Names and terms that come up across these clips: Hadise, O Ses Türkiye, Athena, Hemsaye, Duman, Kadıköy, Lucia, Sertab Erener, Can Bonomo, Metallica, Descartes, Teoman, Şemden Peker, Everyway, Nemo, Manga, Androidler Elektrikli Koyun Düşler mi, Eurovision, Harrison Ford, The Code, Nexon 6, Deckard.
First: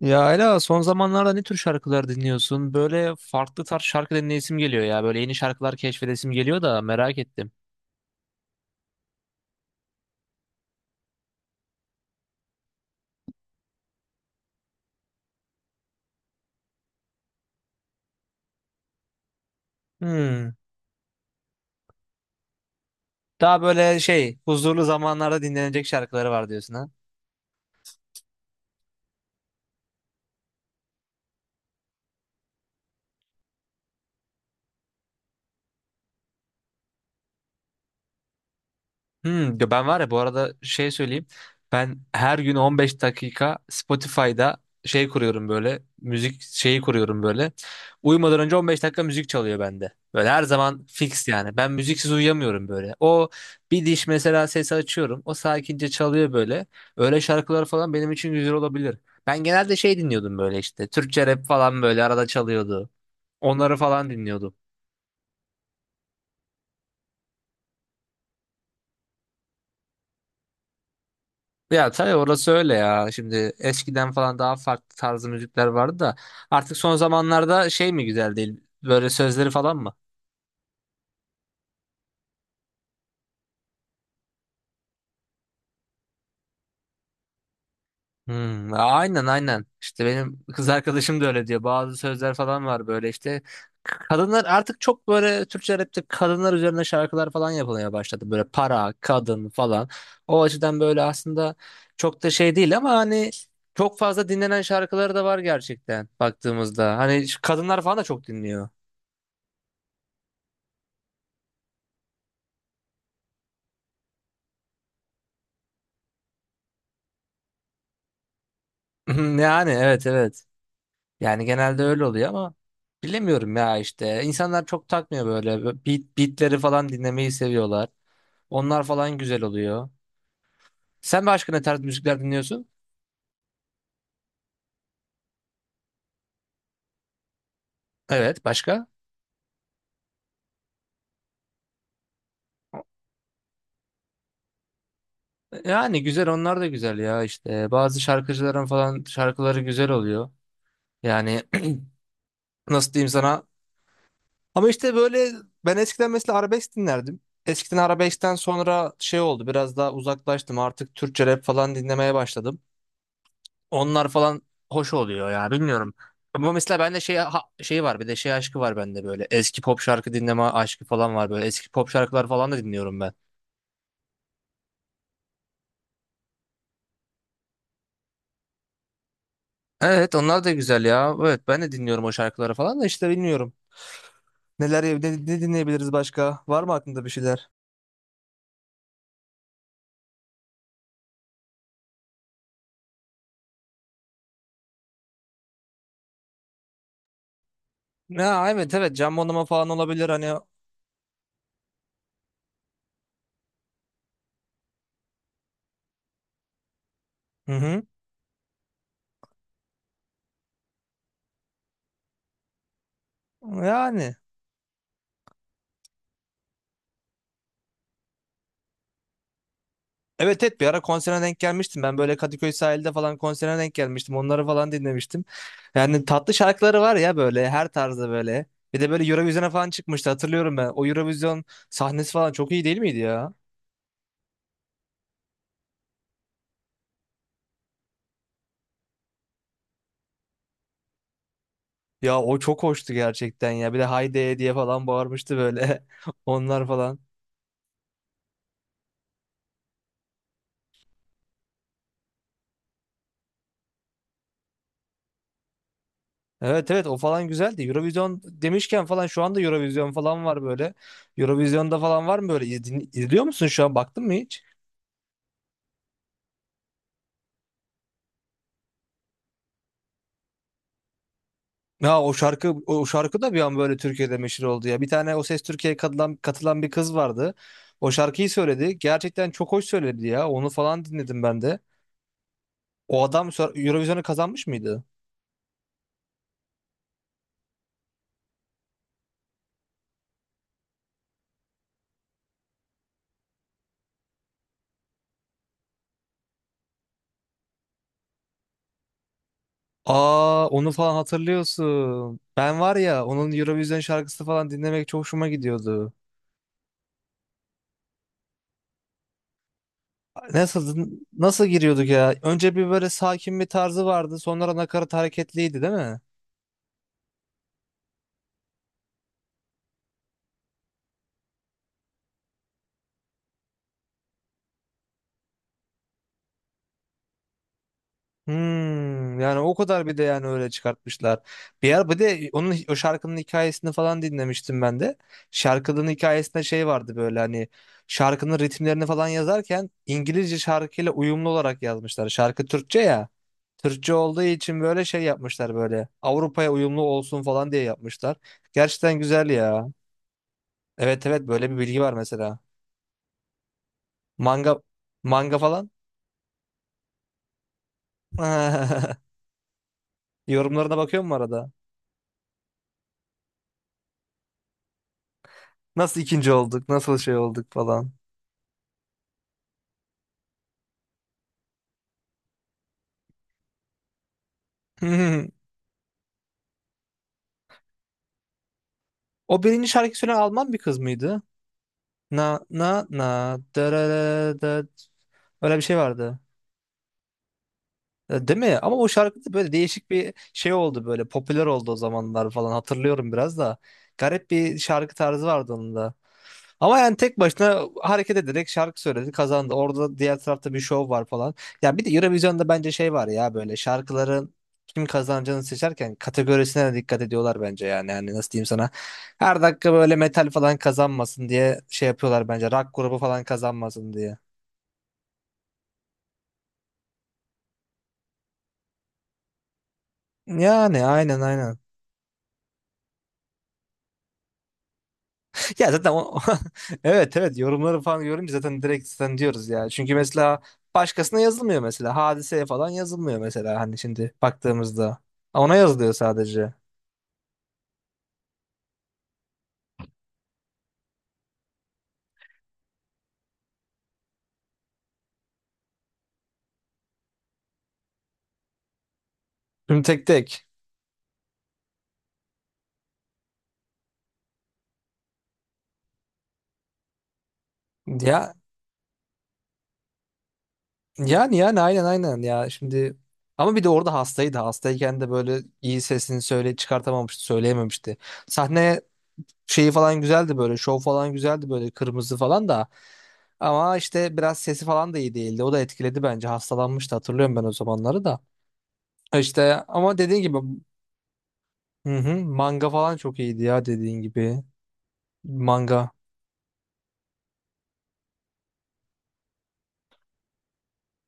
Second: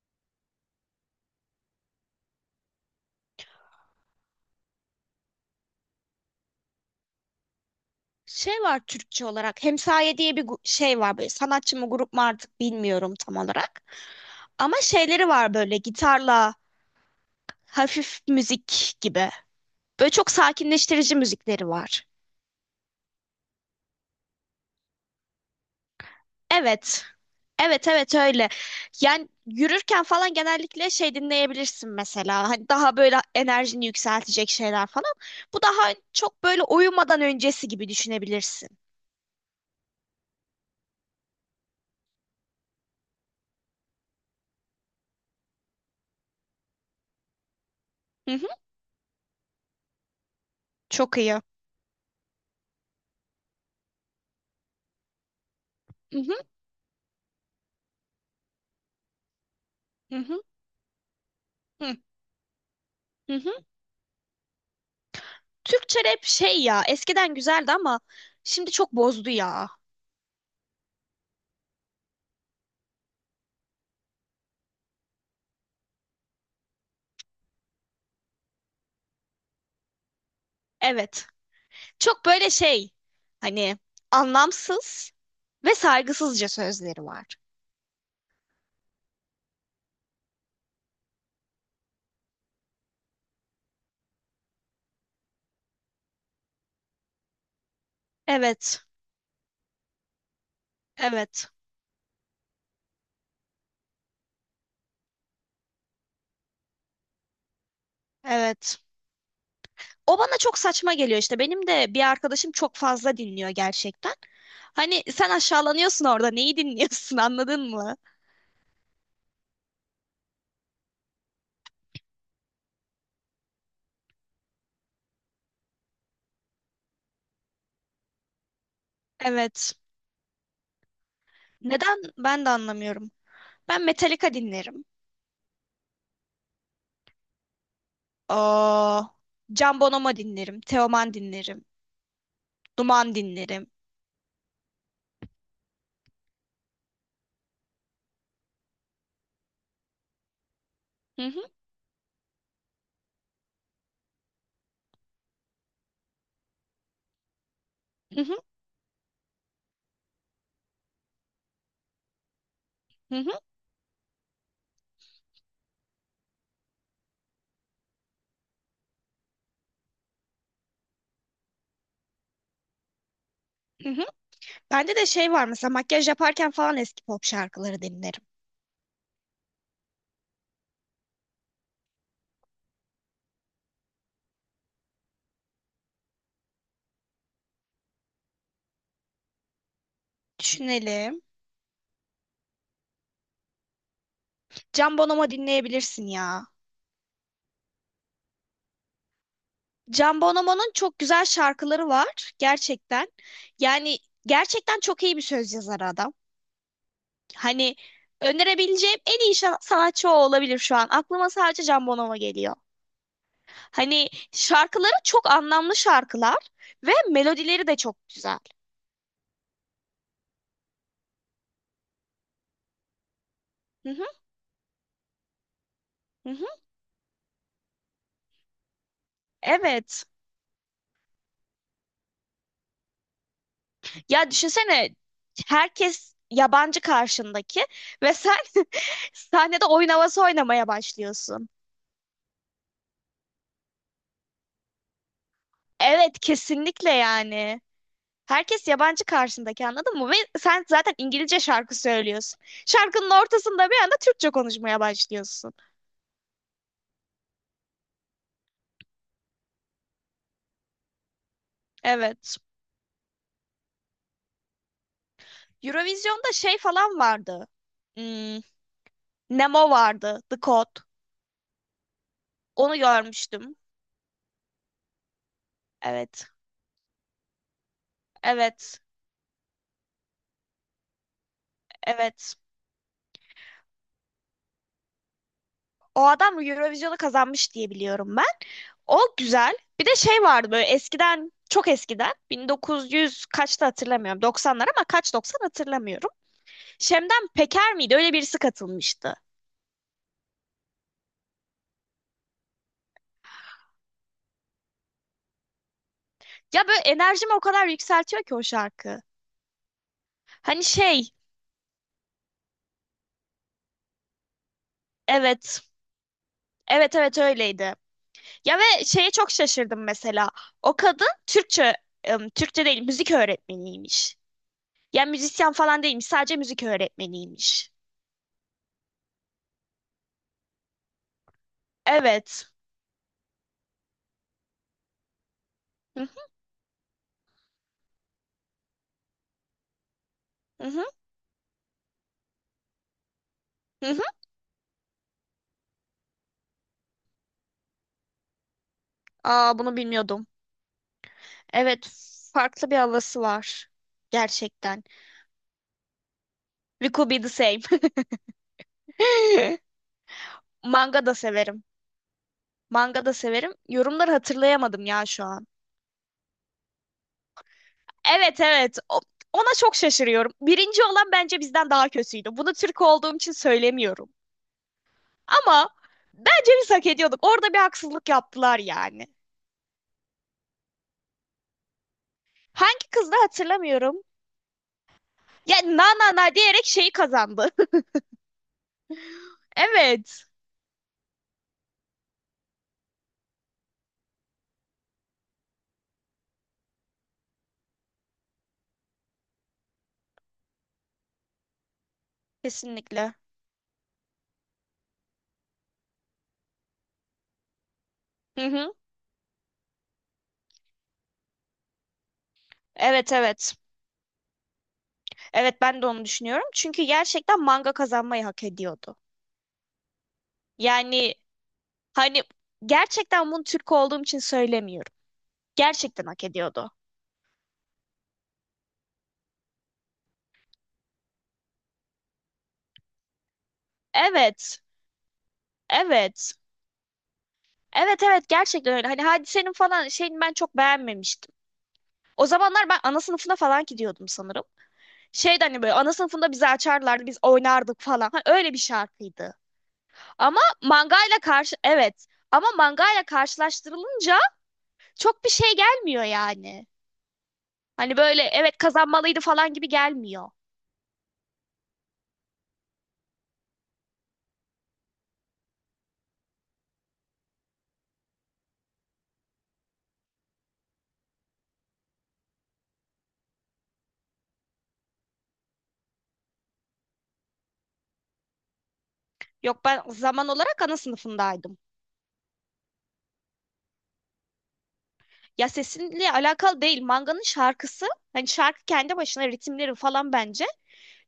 Ya Ayla son zamanlarda ne tür şarkılar dinliyorsun? Böyle farklı tarz şarkı dinleyesim geliyor ya. Böyle yeni şarkılar keşfedesim geliyor da merak ettim. Şey var Türkçe olarak. Hemsaye diye bir şey var böyle, sanatçı mı grup mu artık bilmiyorum tam olarak. Ama şeyleri var, böyle gitarla hafif müzik gibi. Böyle çok Hmm. sakinleştirici müzikleri var. Daha böyle şey huzurlu zamanlarda dinlenecek şarkıları var diyorsun ha? Evet. Evet evet öyle. Yani yürürken falan genellikle şey dinleyebilirsin mesela. Hani daha böyle enerjini yükseltecek şeyler falan. Bu daha çok böyle uyumadan öncesi gibi düşünebilirsin. Ya ben var ya bu arada şey söyleyeyim. Ben her gün 15 dakika Spotify'da şey kuruyorum böyle. Müzik şeyi kuruyorum böyle. Hı Uyumadan hı. önce 15 dakika müzik çalıyor bende. Böyle her zaman Çok fix iyi. yani. Ben müziksiz uyuyamıyorum böyle. O bir diş mesela sesi açıyorum. O sakince Hı çalıyor hı. böyle. Öyle şarkılar falan benim için güzel olabilir. Ben genelde şey Hı dinliyordum hı. böyle işte. Türkçe rap falan Hı böyle arada çalıyordu. hı. Onları falan dinliyordum. Türkçe rap şey ya, eskiden güzeldi ama şimdi çok bozdu ya. Ya tabii orası öyle ya. Şimdi eskiden falan daha farklı tarzı müzikler vardı da artık son zamanlarda şey mi güzel değil? Böyle sözleri falan mı? Evet. Çok böyle şey, hani, anlamsız ve saygısızca sözleri var. Aynen aynen. İşte benim kız arkadaşım da öyle diyor. Bazı sözler falan var böyle işte. Kadınlar artık çok böyle Türkçe rapte kadınlar üzerine şarkılar falan yapılmaya başladı. Böyle Evet. para, kadın falan. O açıdan böyle Evet. aslında çok da şey değil ama hani çok fazla dinlenen şarkıları da var gerçekten baktığımızda. Hani şu kadınlar falan da çok dinliyor. Evet. O bana çok saçma geliyor işte. Benim de bir arkadaşım çok fazla dinliyor gerçekten. Hani sen aşağılanıyorsun orada. Neyi dinliyorsun anladın mı? Yani evet evet. Yani genelde öyle oluyor ama bilemiyorum ya işte. İnsanlar çok takmıyor böyle. Beatleri falan dinlemeyi seviyorlar. Onlar falan güzel Evet. oluyor. Sen başka ne tarz Neden? müzikler Ben de dinliyorsun? anlamıyorum. Ben Metallica dinlerim. Evet başka? Aa, Can Bonomo dinlerim, Teoman dinlerim, Duman dinlerim. Yani güzel onlar da güzel ya işte. Bazı şarkıcıların falan şarkıları güzel oluyor. Hı Yani hı, nasıl diyeyim sana? Ama işte böyle ben eskiden mesela arabesk dinlerdim. Eskiden hı arabeskten hı, sonra şey oldu biraz daha uzaklaştım artık Türkçe rap falan dinlemeye başladım. hı hı, Onlar falan hoş oluyor ya bilmiyorum. Ama mesela bende şey şey var bir de şey aşkı var bende böyle. Eski pop şarkı dinleme aşkı falan var böyle. Eski pop şarkılar falan da dinliyorum ben. hı hı. Bende de şey var, mesela makyaj yaparken falan eski pop şarkıları dinlerim. Evet onlar da güzel ya. Evet ben de dinliyorum o şarkıları falan da işte bilmiyorum. Neler ne dinleyebiliriz başka? Var mı aklında bir şeyler? Düşünelim. Can Bonomo dinleyebilirsin ya. Ya evet evet Can Bonomo falan olabilir Can hani. Bonomo'nun çok güzel şarkıları var gerçekten. Yani gerçekten çok iyi bir söz yazarı adam. Hı Hani hı. önerebileceğim en iyi sanatçı o olabilir şu an. Aklıma sadece Can Bonomo geliyor. Hani Yani. şarkıları çok anlamlı şarkılar ve melodileri de çok güzel. Evet evet bir ara konserine denk gelmiştim. Ben böyle Kadıköy sahilde falan konserine denk Hı hı, gelmiştim. Onları falan dinlemiştim. Yani hı tatlı hı. şarkıları var ya böyle her tarzda böyle. Bir de böyle Eurovision'a falan Evet. çıkmıştı hatırlıyorum ben. O Eurovision sahnesi falan çok iyi değil miydi ya? Ya düşünsene, herkes yabancı karşındaki ve sen sahnede oyun havası oynamaya başlıyorsun. Ya o çok hoştu gerçekten ya. Bir de Haydi diye falan bağırmıştı böyle. Evet, Onlar kesinlikle falan. yani. Herkes yabancı karşındaki, anladın mı? Ve sen zaten İngilizce şarkı söylüyorsun. Şarkının ortasında bir anda Türkçe konuşmaya başlıyorsun. Evet evet o falan güzeldi. Eurovision demişken falan şu anda Eurovision falan var böyle. Eurovision'da falan var mı Evet. böyle? İzliyor musun şu an baktın mı hiç? Eurovision'da şey falan vardı. Hmm, Nemo vardı. The Code. Ya o şarkı Onu o şarkı da bir an görmüştüm. böyle Türkiye'de meşhur oldu ya. Bir tane O Ses Türkiye'ye katılan, Evet. katılan bir kız vardı. O şarkıyı söyledi. Evet. Gerçekten çok hoş söyledi ya. Onu falan dinledim ben de. Evet. O adam Eurovision'u kazanmış mıydı? O adam Eurovision'u kazanmış diye biliyorum ben. O güzel. Bir de şey vardı böyle, eskiden, çok eskiden, 1900 kaçta hatırlamıyorum. 90'lar ama kaç 90 hatırlamıyorum. Şemden Peker miydi? Öyle birisi katılmıştı. Aa onu falan hatırlıyorsun. Ben var ya onun Eurovision şarkısı falan dinlemek çok hoşuma gidiyordu. Ya böyle enerjimi o kadar yükseltiyor ki o şarkı. Hani Nasıl şey, nasıl giriyorduk ya? Önce bir böyle sakin bir tarzı vardı. Sonra nakarat evet. hareketliydi değil mi? Evet evet, öyleydi. Ya ve şeye çok şaşırdım mesela. O kadın Türkçe, Türkçe değil, müzik öğretmeniymiş. Ya müzisyen falan değilmiş, sadece müzik öğretmeniymiş. Yani o kadar bir de yani öyle çıkartmışlar. Bir ara bir de Evet. onun o şarkının hikayesini falan dinlemiştim ben de. Şarkının Hı hikayesinde şey vardı böyle hani şarkının ritimlerini falan yazarken İngilizce hı, hı şarkıyla uyumlu olarak yazmışlar. Şarkı Türkçe ya. hı. Türkçe Hı. olduğu için böyle şey yapmışlar böyle. Avrupa'ya uyumlu olsun falan diye yapmışlar. Gerçekten güzel Aa, ya. bunu bilmiyordum. Evet evet böyle bir bilgi Evet, var mesela. farklı bir havası var. Manga Gerçekten. manga falan. We could be the same. Yorumlarına Manga bakıyor mu da arada? severim. Manga da severim. Yorumları hatırlayamadım ya şu an. Nasıl ikinci olduk? Nasıl şey olduk falan. Evet evet. Ona çok şaşırıyorum. Birinci olan bence bizden daha kötüydü. Bunu Türk olduğum için söylemiyorum. Hmm. Ama bence biz hak ediyorduk. Orada bir haksızlık yaptılar yani. O birinci şarkı söyleyen Alman bir kız mıydı? Na na Hangi kızdı na da da hatırlamıyorum. da da. Öyle bir şey Yani na na vardı. na diyerek şeyi kazandı. E, değil mi? Ama o şarkıda böyle değişik bir Evet. şey oldu böyle. Popüler oldu o zamanlar falan. Hatırlıyorum biraz da. Garip bir şarkı tarzı vardı onun da. Ama yani tek başına hareket ederek şarkı söyledi, kazandı. Orada diğer tarafta bir şov var falan. Ya bir de Eurovision'da bence şey var Kesinlikle. ya böyle şarkıların kim kazanacağını seçerken kategorisine de dikkat ediyorlar bence yani. Yani nasıl diyeyim Hı sana? hı. Her dakika böyle metal falan kazanmasın diye şey yapıyorlar bence. Rock grubu Evet falan evet. kazanmasın diye. Evet, ben de onu düşünüyorum. Çünkü gerçekten Manga kazanmayı hak ediyordu. Yani Yani aynen aynen. hani, gerçekten bunu Türk olduğum için söylemiyorum. Ya zaten Gerçekten o, hak ediyordu. evet evet yorumları falan görünce zaten direkt zaten diyoruz ya. Çünkü mesela başkasına yazılmıyor mesela. Hadiseye falan yazılmıyor mesela hani şimdi Evet. baktığımızda. Ona yazılıyor Evet. sadece. Evet evet, gerçekten öyle. Hani Hadise'nin falan şeyini ben çok beğenmemiştim. O zamanlar ben ana sınıfına falan gidiyordum sanırım. Şeydi hani, böyle ana sınıfında bizi açarlardı, biz oynardık falan. Hani öyle bir şarkıydı. Tüm tek Ama tek. mangayla karşı, evet. Ama mangayla karşılaştırılınca çok bir şey gelmiyor yani. Hani böyle, Ya evet kazanmalıydı falan gibi gelmiyor. yani aynen aynen ya şimdi ama bir de orada hastaydı. Hastayken de böyle iyi sesini söyle çıkartamamıştı, söyleyememişti. Sahne şeyi falan güzeldi böyle, şov falan güzeldi böyle kırmızı falan da ama işte biraz sesi falan da iyi değildi. O da etkiledi bence. Hastalanmıştı hatırlıyorum ben o zamanları da. İşte Yok, ben ama dediğin zaman gibi olarak ana sınıfındaydım. hı hı, manga falan çok iyiydi ya dediğin gibi. Ya Manga. sesinle alakalı değil. Manganın şarkısı, hani şarkı kendi başına, ritimleri falan bence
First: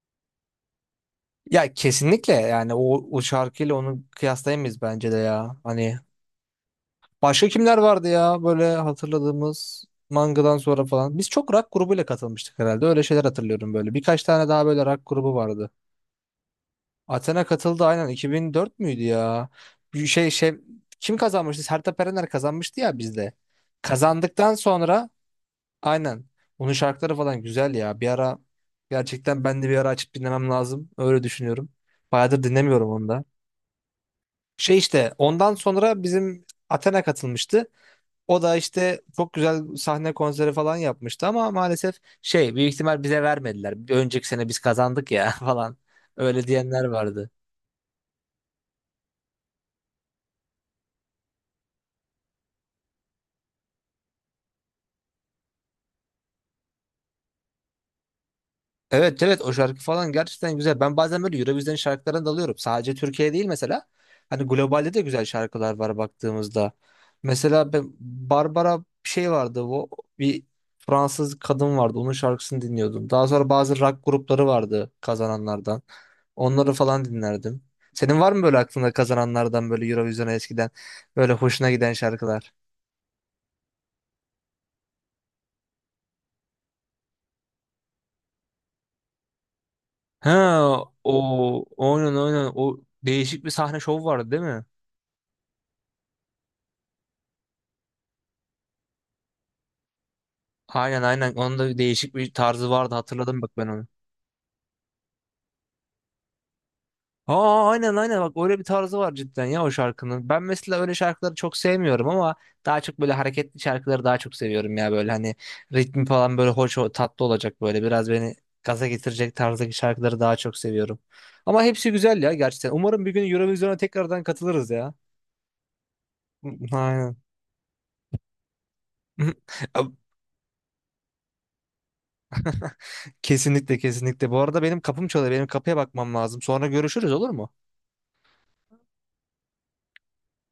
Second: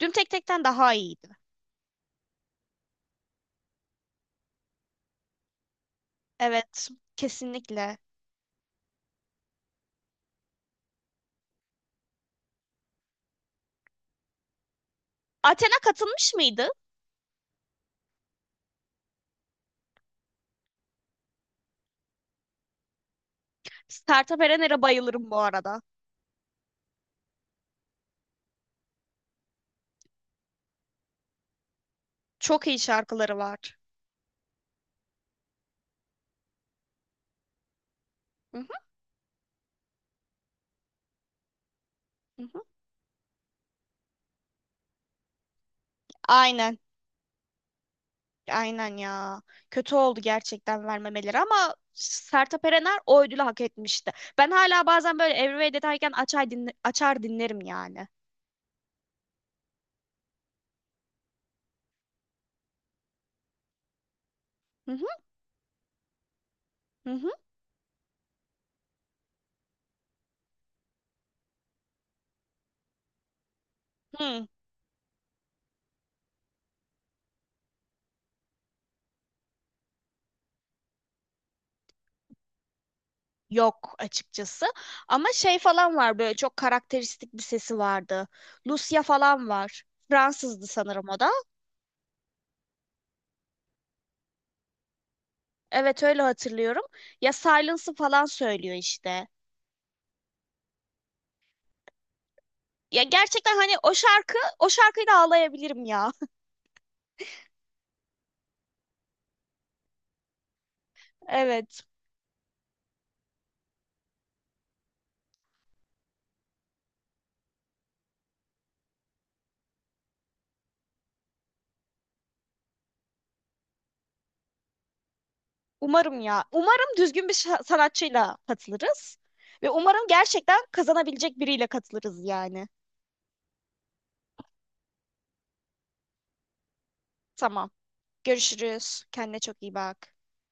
Düm Tek Tek'ten daha iyiydi. Ya kesinlikle yani o şarkıyla onu kıyaslayamayız bence de ya. Hani Evet, başka kimler kesinlikle. vardı ya böyle hatırladığımız mangadan sonra falan. Biz çok rock grubuyla katılmıştık herhalde. Öyle şeyler hatırlıyorum böyle. Birkaç tane daha böyle rock grubu vardı. Athena katılmış mıydı? Athena katıldı aynen 2004 müydü ya? Bir şey kim kazanmıştı? Sertab Erener kazanmıştı ya bizde. Sertab Kazandıktan Erener'e sonra bayılırım bu arada. aynen. Onun şarkıları falan güzel ya. Bir ara gerçekten ben de bir ara açıp dinlemem lazım. Öyle düşünüyorum. Bayağıdır Çok iyi dinlemiyorum onu da. şarkıları var. Şey işte ondan sonra bizim Athena katılmıştı. O da Hı hı, işte çok güzel sahne konseri falan yapmıştı ama maalesef hı şey hı. büyük ihtimal bize vermediler. Bir önceki sene biz kazandık ya falan. Öyle Aynen. diyenler vardı. Aynen ya. Kötü oldu gerçekten vermemeleri, ama Sertab Erener o ödülü hak etmişti. Ben hala bazen böyle Everyway deterken açar dinlerim yani. Evet evet o şarkı falan gerçekten güzel. Ben bazen böyle Eurovision şarkılarına dalıyorum. Sadece Türkiye değil mesela. Hani Hı globalde de hı, güzel şarkılar var baktığımızda. hı hı. Mesela ben Barbara bir şey vardı. O bir Fransız kadın vardı. Onun şarkısını dinliyordum. Daha sonra bazı rock grupları Hı. vardı kazananlardan. Onları falan dinlerdim. Senin var mı böyle aklında kazananlardan böyle Eurovision'a eskiden böyle hoşuna giden şarkılar? Yok açıkçası. Ama şey falan var, böyle çok karakteristik bir sesi vardı. Lucia falan var. Ha Fransızdı sanırım o da. o oynan o değişik bir sahne şovu vardı değil mi? Evet, öyle hatırlıyorum. Ya Silence'ı falan söylüyor işte. Aynen aynen. Onun da değişik bir tarzı vardı. Ya Hatırladım bak gerçekten ben hani onu. o şarkı, o şarkıyla ağlayabilirim ya. Aa aynen aynen bak öyle bir tarzı var cidden ya o şarkının. Ben mesela öyle şarkıları çok Evet. sevmiyorum ama daha çok böyle hareketli şarkıları daha çok seviyorum ya böyle hani ritmi falan böyle hoş tatlı olacak böyle biraz beni gaza getirecek tarzdaki şarkıları daha çok seviyorum. Ama hepsi güzel ya gerçekten. Umarım bir gün Eurovision'a tekrardan katılırız ya. Umarım ya. Umarım Aynen. düzgün bir sanatçıyla katılırız. Ve umarım gerçekten kazanabilecek biriyle katılırız yani. Kesinlikle kesinlikle. Bu arada benim kapım çalıyor. Benim kapıya bakmam lazım. Sonra görüşürüz olur mu? Tamam. Görüşürüz. Kendine çok iyi bak.